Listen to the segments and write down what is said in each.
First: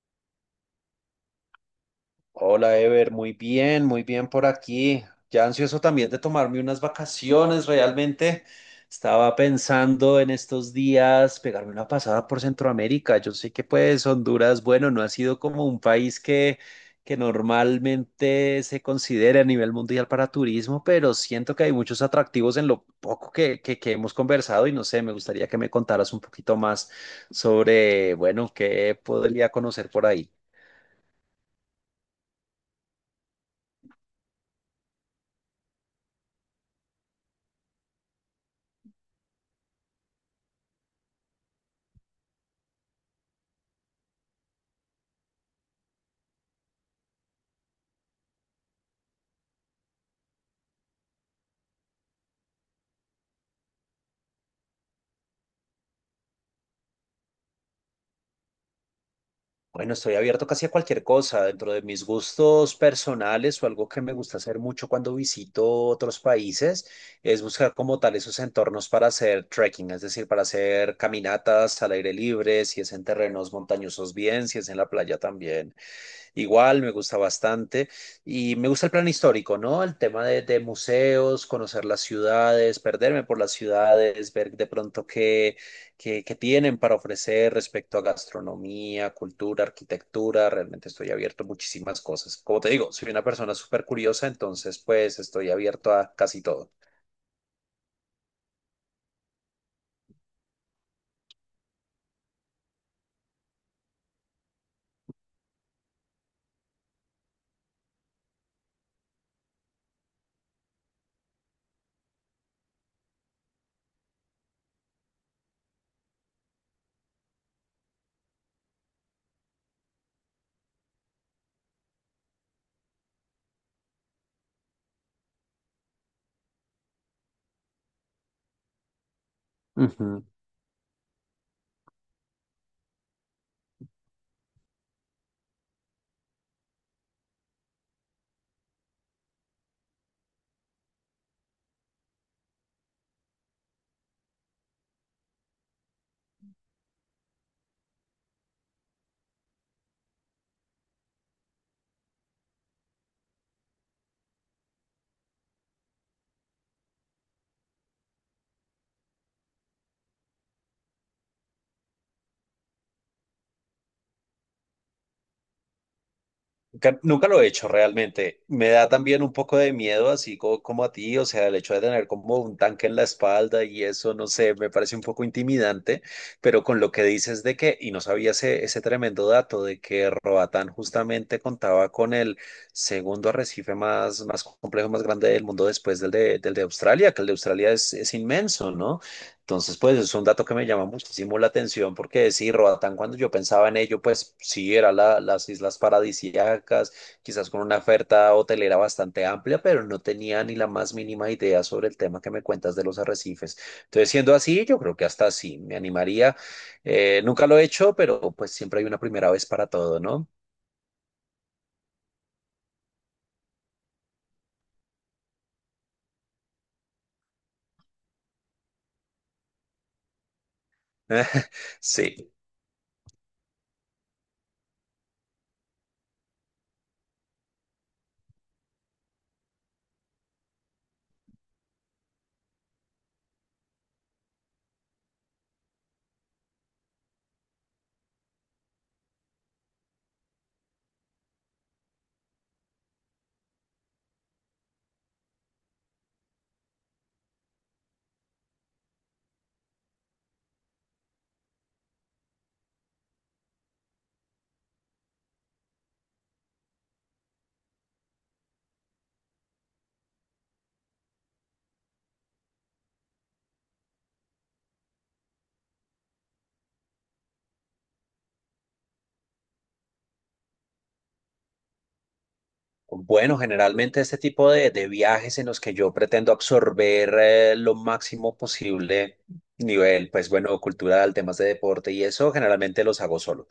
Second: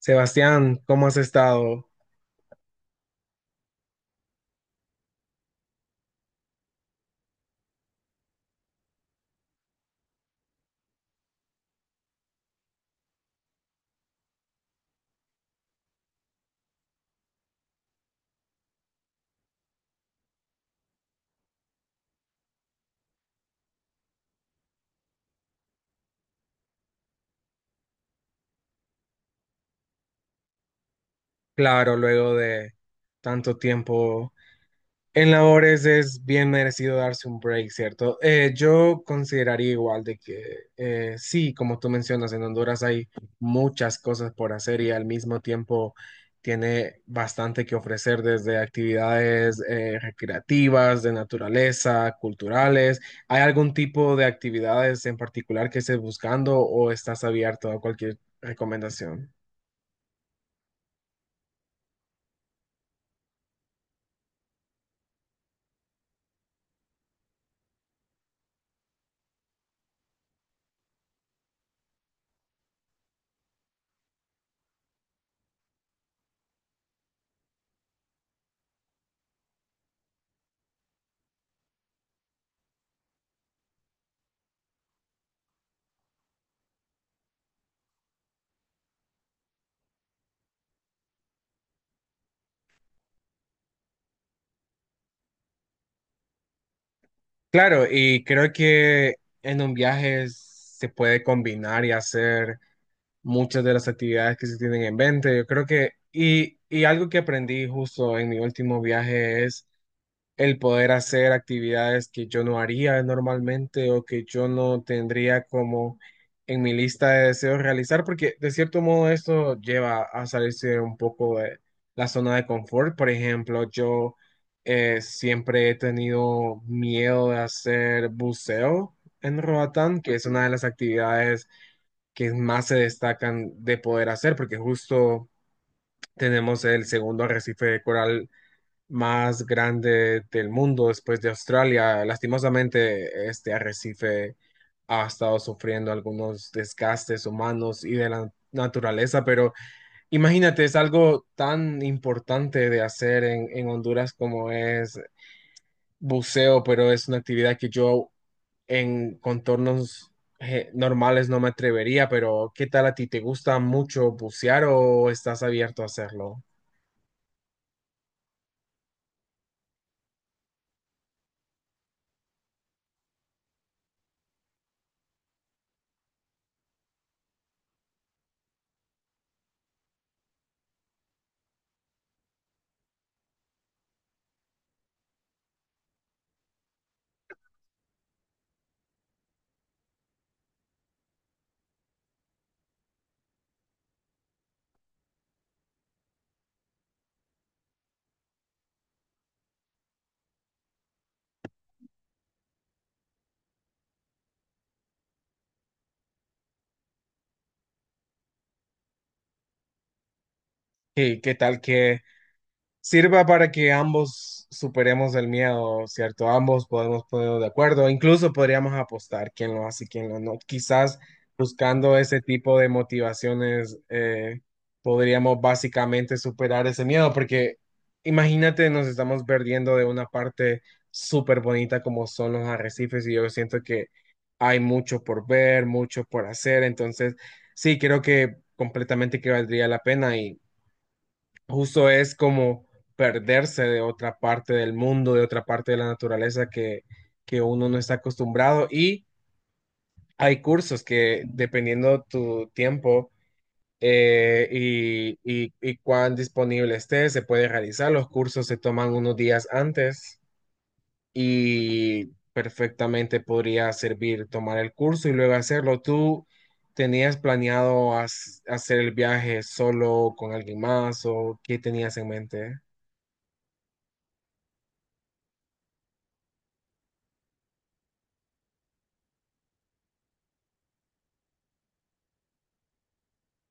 Sebastián, ¿cómo has estado? Hola Ever, muy bien por aquí. Ya ansioso también de tomarme unas vacaciones, realmente. Estaba pensando en estos días pegarme una pasada por Centroamérica. Yo sé que pues Honduras, bueno, no ha sido como un país que normalmente se considere a nivel mundial para turismo, pero siento que hay muchos atractivos en lo poco que hemos conversado y no sé, me gustaría que me contaras un poquito más sobre, bueno, qué podría conocer por ahí. Claro, luego de tanto tiempo en labores es bien merecido darse un break, ¿cierto? Yo consideraría igual de que sí, como tú mencionas, en Honduras hay muchas cosas por hacer y al mismo tiempo tiene bastante que ofrecer desde actividades recreativas, de naturaleza, culturales. ¿Hay algún tipo de actividades en particular que estés buscando o estás abierto a cualquier recomendación? Bueno, estoy abierto casi a cualquier cosa. Dentro de mis gustos personales o algo que me gusta hacer mucho cuando visito otros países es buscar como tal esos entornos para hacer trekking, es decir, para hacer caminatas al aire libre, si es en terrenos montañosos bien, si es en la playa también. Igual me gusta bastante y me gusta el plan histórico, ¿no? El tema de museos, conocer las ciudades, perderme por las ciudades, ver de pronto qué que tienen para ofrecer respecto a gastronomía, cultura, arquitectura. Realmente estoy abierto a muchísimas cosas. Como te digo, soy una persona súper curiosa, entonces pues estoy abierto a casi todo. Claro, y creo que en un viaje se puede combinar y hacer muchas de las actividades que se tienen en mente. Yo creo que, algo que aprendí justo en mi último viaje es el poder hacer actividades que yo no haría normalmente o que yo no tendría como en mi lista de deseos realizar, porque de cierto modo esto lleva a salirse un poco de la zona de confort. Por ejemplo, yo siempre he tenido miedo de hacer buceo en Roatán, que Ujú. es una de las actividades que más se destacan de poder hacer, porque justo tenemos el segundo arrecife de coral más grande del mundo después de Australia. Lastimosamente, este arrecife ha estado sufriendo algunos desgastes humanos y de la naturaleza, pero imagínate, es algo tan importante de hacer en Honduras como es buceo, pero es una actividad que yo en contornos normales no me atrevería, pero ¿qué tal a ti? ¿Te gusta mucho bucear o estás abierto a hacerlo? Nunca, nunca lo he hecho realmente. Me da también un poco de miedo, así como, a ti, o sea, el hecho de tener como un tanque en la espalda y eso, no sé, me parece un poco intimidante, pero con lo que dices de que, y no sabía ese tremendo dato de que Roatán justamente contaba con el segundo arrecife más complejo, más grande del mundo después del de Australia, que el de Australia es inmenso, ¿no? Entonces, pues es un dato que me llama muchísimo la atención porque sí, Roatán, cuando yo pensaba en ello, pues sí, era las islas paradisíacas, quizás con una oferta hotelera bastante amplia, pero no tenía ni la más mínima idea sobre el tema que me cuentas de los arrecifes. Entonces, siendo así, yo creo que hasta sí, me animaría. Nunca lo he hecho, pero pues siempre hay una primera vez para todo, ¿no? ¿Qué tal que sirva para que ambos superemos el miedo, ¿cierto? Ambos podemos ponernos de acuerdo, incluso podríamos apostar quién lo hace y quién lo no. Quizás buscando ese Sí. tipo de motivaciones podríamos básicamente superar ese miedo, porque imagínate, nos estamos perdiendo de una parte súper bonita como son los arrecifes y yo siento que hay mucho por ver, mucho por hacer, entonces sí, creo que completamente que valdría la pena y justo es como perderse de otra parte del mundo, de otra parte de la naturaleza que uno no está acostumbrado. Y hay cursos que, dependiendo tu tiempo y cuán disponible estés, se puede realizar. Los cursos se toman unos días antes y perfectamente podría servir tomar el curso y luego hacerlo. ¿Tú tenías planeado hacer el viaje solo con alguien más o qué tenías en mente? Bueno, generalmente este tipo de viajes en los que yo pretendo absorber lo máximo posible nivel, pues bueno, cultural, temas de deporte y eso, generalmente los hago solo.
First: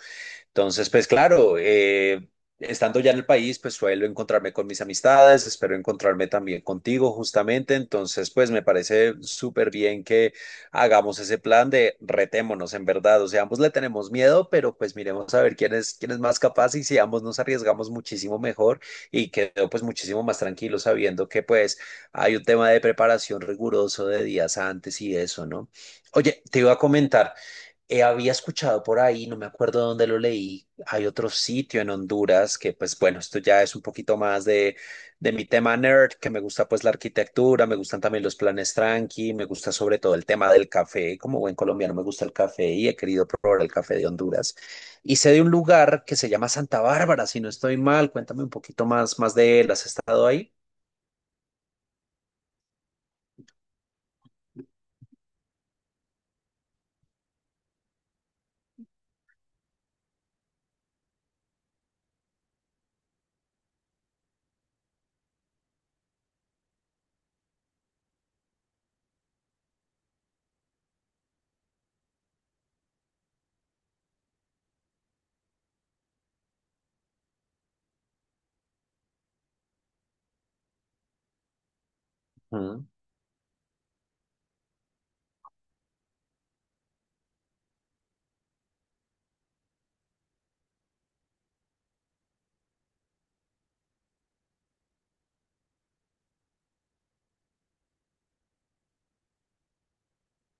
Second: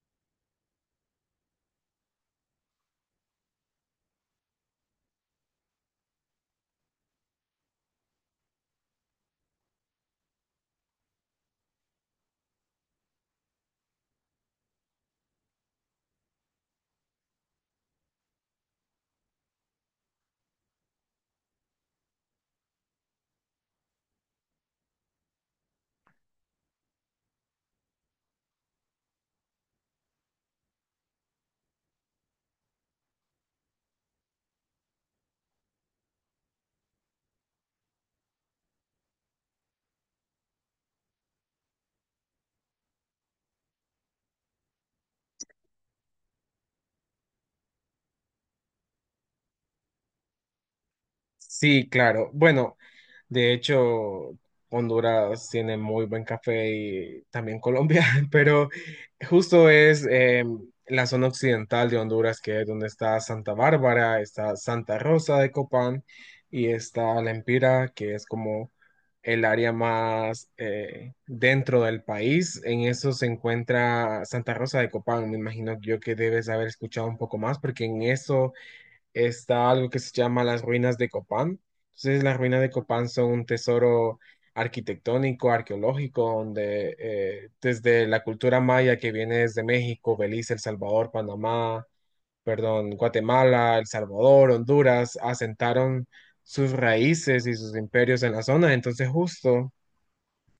Entonces, pues claro, estando ya en el país, pues suelo encontrarme con mis amistades, espero encontrarme también contigo justamente. Entonces, pues me parece súper bien que hagamos ese plan de retémonos en verdad. O sea, ambos le tenemos miedo, pero pues miremos a ver quién es más capaz y si ambos nos arriesgamos muchísimo mejor y quedo pues muchísimo más tranquilo sabiendo que pues hay un tema de preparación riguroso de días antes y eso, ¿no? Oye, te iba a comentar. Había escuchado por ahí, no me acuerdo dónde lo leí, hay otro sitio en Honduras que pues bueno, esto ya es un poquito más de mi tema nerd, que me gusta pues la arquitectura, me gustan también los planes tranqui, me gusta sobre todo el tema del café, como buen colombiano me gusta el café y he querido probar el café de Honduras. Y sé de un lugar que se llama Santa Bárbara, si no estoy mal, cuéntame un poquito más, más de él, ¿has estado ahí? Sí, claro. Bueno, de hecho, Honduras tiene muy buen café y también Colombia, pero justo es la zona occidental de Honduras, que es donde está Santa Bárbara, está Santa Rosa de Copán y está La Empira, que es como el área más dentro del país. En eso se encuentra Santa Rosa de Copán. Me imagino yo que debes haber escuchado un poco más, porque en eso está algo que se llama las ruinas de Copán. Entonces, las ruinas de Ujú. Copán son un tesoro arquitectónico, arqueológico, donde desde la cultura maya que viene desde México, Belice, El Salvador, Panamá, perdón, Guatemala, El Salvador, Honduras, asentaron sus raíces y sus imperios en la zona. Entonces, justo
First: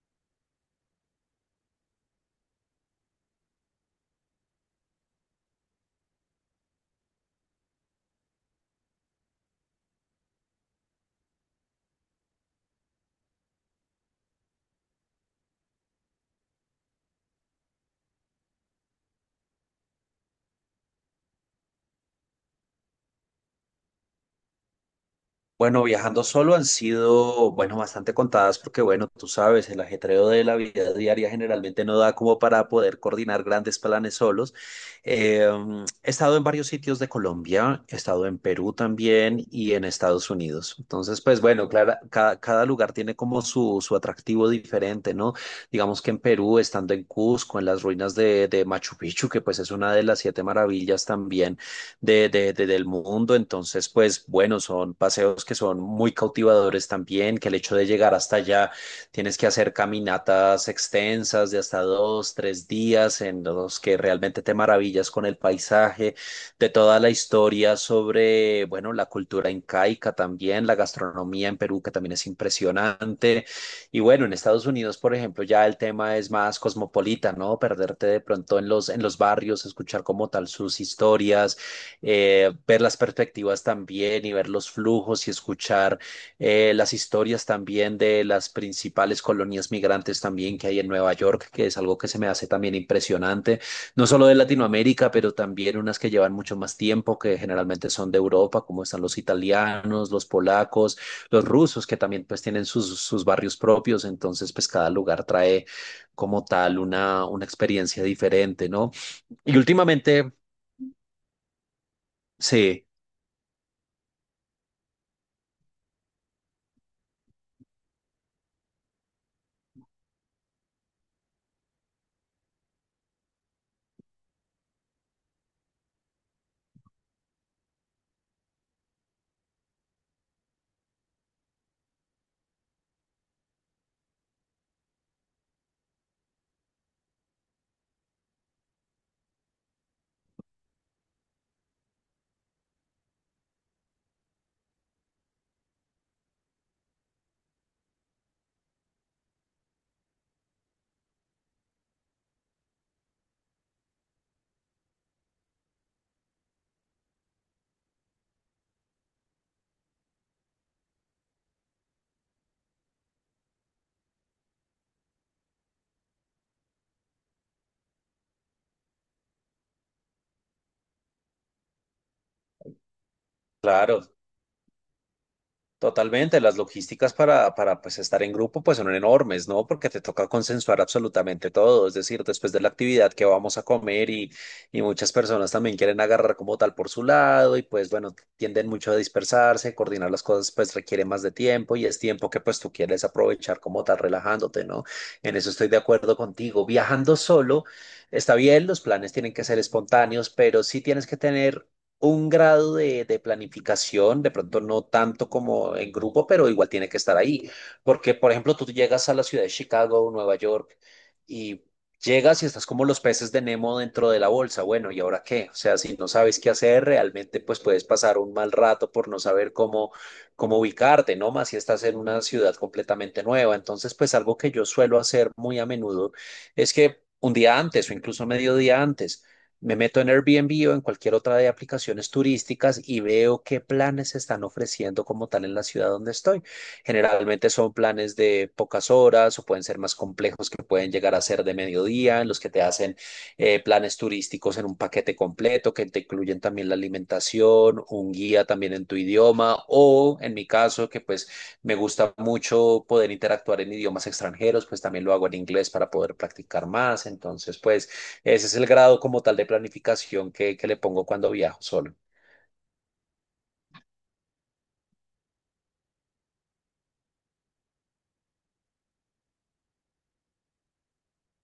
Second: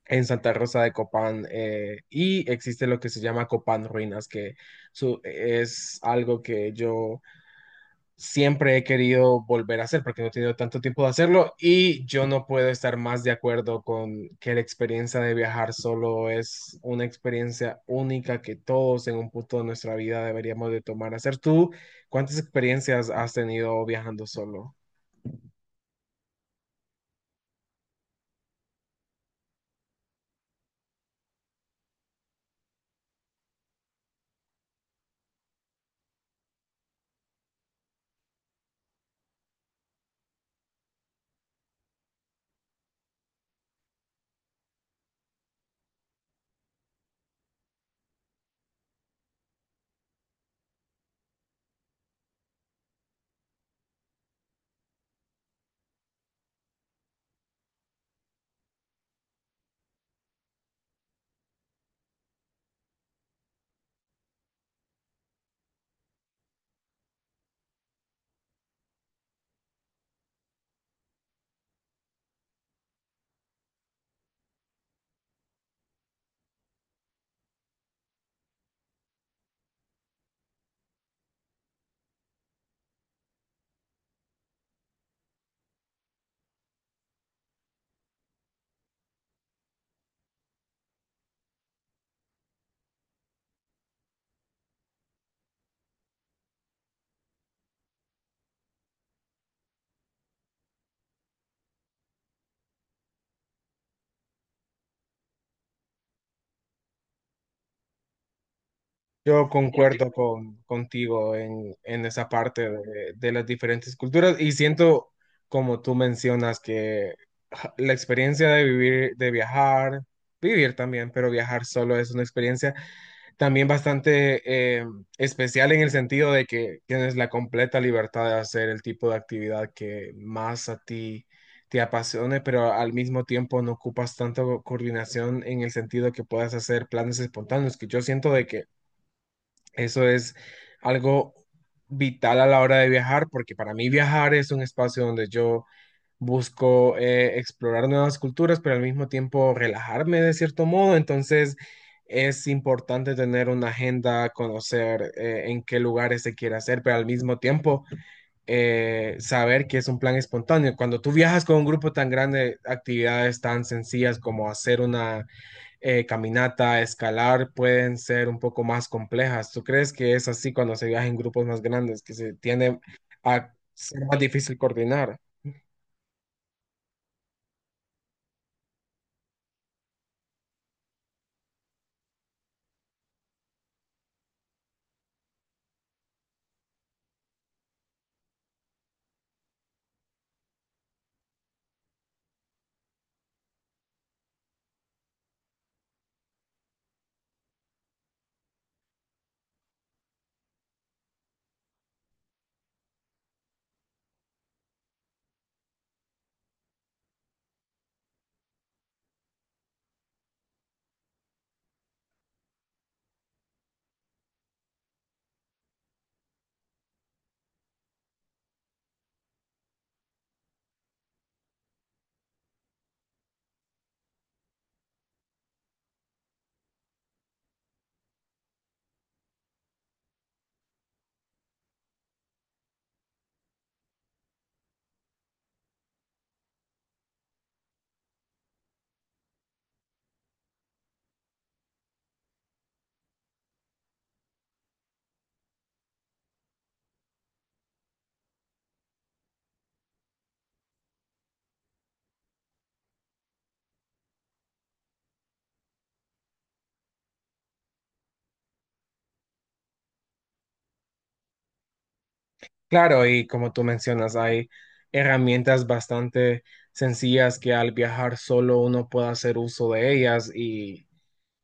en Santa Rosa de Copán, y existe lo que se llama Copán Ruinas, que es algo que yo siempre he querido volver a hacer porque no he tenido tanto tiempo de hacerlo y yo no puedo estar más de acuerdo con que la experiencia de viajar solo es una experiencia única que todos en un punto de nuestra vida deberíamos de tomar. A Hacer tú, ¿cuántas experiencias has tenido viajando solo? Bueno, viajando solo han sido, bueno, bastante contadas porque, bueno, tú sabes, el ajetreo de la vida diaria generalmente no da como para poder coordinar grandes planes solos. He estado en varios sitios de Colombia, he estado en Perú también y en Estados Unidos. Entonces, pues bueno, claro, cada lugar tiene como su atractivo diferente, ¿no? Digamos que en Perú, estando en Cusco, en las ruinas de Machu Picchu, que pues es una de las siete maravillas también del mundo. Entonces, pues bueno, son paseos que son muy cautivadores también, que el hecho de llegar hasta allá tienes que hacer caminatas extensas de hasta dos, tres días en los que realmente te maravillas con el paisaje, de toda la historia sobre, bueno, la cultura incaica también, la gastronomía en Perú, que también es impresionante. Y bueno, en Estados Unidos, por ejemplo, ya el tema es más cosmopolita, ¿no? Perderte de pronto en los barrios, escuchar como tal sus historias ver las perspectivas también y ver los flujos y escuchar las historias también de las principales colonias migrantes también que hay en Nueva York, que es algo que se me hace también impresionante, no solo de Latinoamérica, pero también unas que llevan mucho más tiempo, que generalmente son de Europa, como están los italianos, los polacos, los rusos, que también pues tienen sus, sus barrios propios, entonces pues cada lugar trae como tal una experiencia diferente, ¿no? Yo Y concuerdo últimamente... contigo en esa parte Sí, de las diferentes culturas y siento, como tú mencionas, que ja, la experiencia de vivir, de viajar, vivir también, pero viajar solo es una experiencia también bastante especial en el sentido de que tienes la completa libertad de hacer el tipo de actividad que más a ti te apasione, pero al mismo tiempo no ocupas tanta coordinación en el sentido que puedas hacer planes espontáneos, que yo siento de que eso es algo vital a la hora de viajar, porque para mí viajar es un espacio donde yo busco explorar nuevas culturas, pero al mismo tiempo relajarme de cierto modo. Entonces es importante tener una agenda, conocer en qué lugares se quiere hacer, pero al mismo tiempo saber que es un plan espontáneo. Cuando tú viajas con un grupo tan grande, actividades tan sencillas como hacer una caminata, escalar, pueden ser un poco más complejas. ¿Tú crees que es así cuando se viaja en grupos más grandes, que se tiende a claro, ser más difícil coordinar? totalmente. Las logísticas para pues, estar en grupo pues son enormes, ¿no? Porque te toca consensuar absolutamente todo. Es decir, después de la actividad que vamos a comer y muchas personas también quieren agarrar como tal por su lado y pues bueno, tienden mucho a dispersarse, coordinar las cosas pues requiere más de tiempo y es tiempo que pues tú quieres aprovechar como tal relajándote, ¿no? En eso estoy de acuerdo contigo. Viajando solo, está bien, los planes tienen que ser espontáneos, pero sí tienes que tener un grado de planificación, de pronto no tanto como en grupo, pero igual tiene que estar ahí. Porque, por ejemplo, tú llegas a la ciudad de Chicago, o Nueva York, y llegas y estás como los peces de Nemo dentro de la bolsa. Bueno, ¿y ahora qué? O sea, si no sabes qué hacer, realmente pues puedes pasar un mal rato por no saber cómo ubicarte, ¿no? Más si estás en una ciudad completamente nueva. Entonces, pues algo que yo suelo hacer muy a menudo es que... Un día antes o incluso medio día antes, me meto en Airbnb o en cualquier otra de aplicaciones turísticas y veo qué planes se están ofreciendo como tal en la ciudad donde estoy. Generalmente son planes de pocas horas o pueden ser más complejos que pueden llegar a ser de mediodía, en los que te hacen planes turísticos en un paquete completo que te incluyen también la alimentación, un guía también en tu idioma o en mi caso que pues me gusta mucho poder interactuar en idiomas extranjeros, pues también lo hago en inglés para poder practicar más. Entonces, pues... Ese es el grado como tal de planificación que le pongo cuando viajo solo. Claro, y como tú mencionas, hay herramientas bastante sencillas que al viajar solo uno puede hacer uso de ellas y,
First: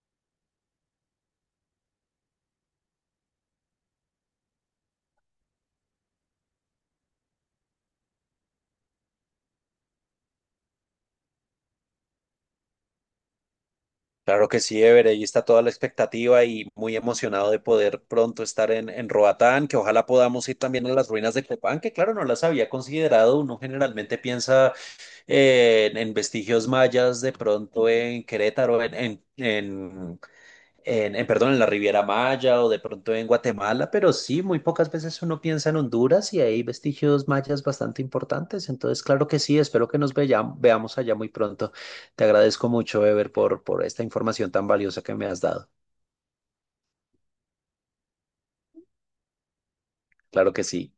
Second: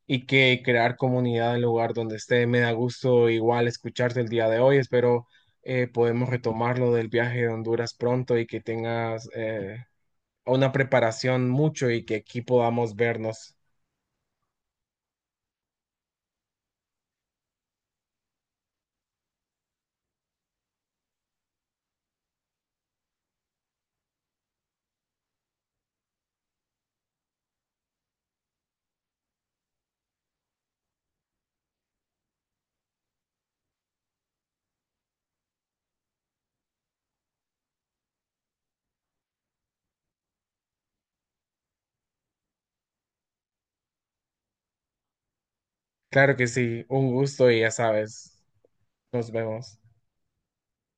y que crear comunidad en el lugar donde esté. Me da gusto igual escucharte el día de hoy. Espero podemos retomar lo del viaje de Honduras pronto y que tengas una preparación mucho y que aquí podamos vernos. Claro que sí, Ever, ahí está toda la expectativa y muy emocionado de poder pronto estar en Roatán, que ojalá podamos ir también a las ruinas de Copán, que claro, no las había considerado. Uno generalmente piensa en vestigios mayas, de pronto en Querétaro, perdón, en la Riviera Maya o de pronto en Guatemala, pero sí, muy pocas veces uno piensa en Honduras y hay vestigios mayas bastante importantes. Entonces, claro que sí, espero que nos veamos allá muy pronto. Te agradezco mucho, Ever, por esta información tan valiosa que me has dado. Claro que sí, un gusto y ya sabes, nos vemos. Claro que sí.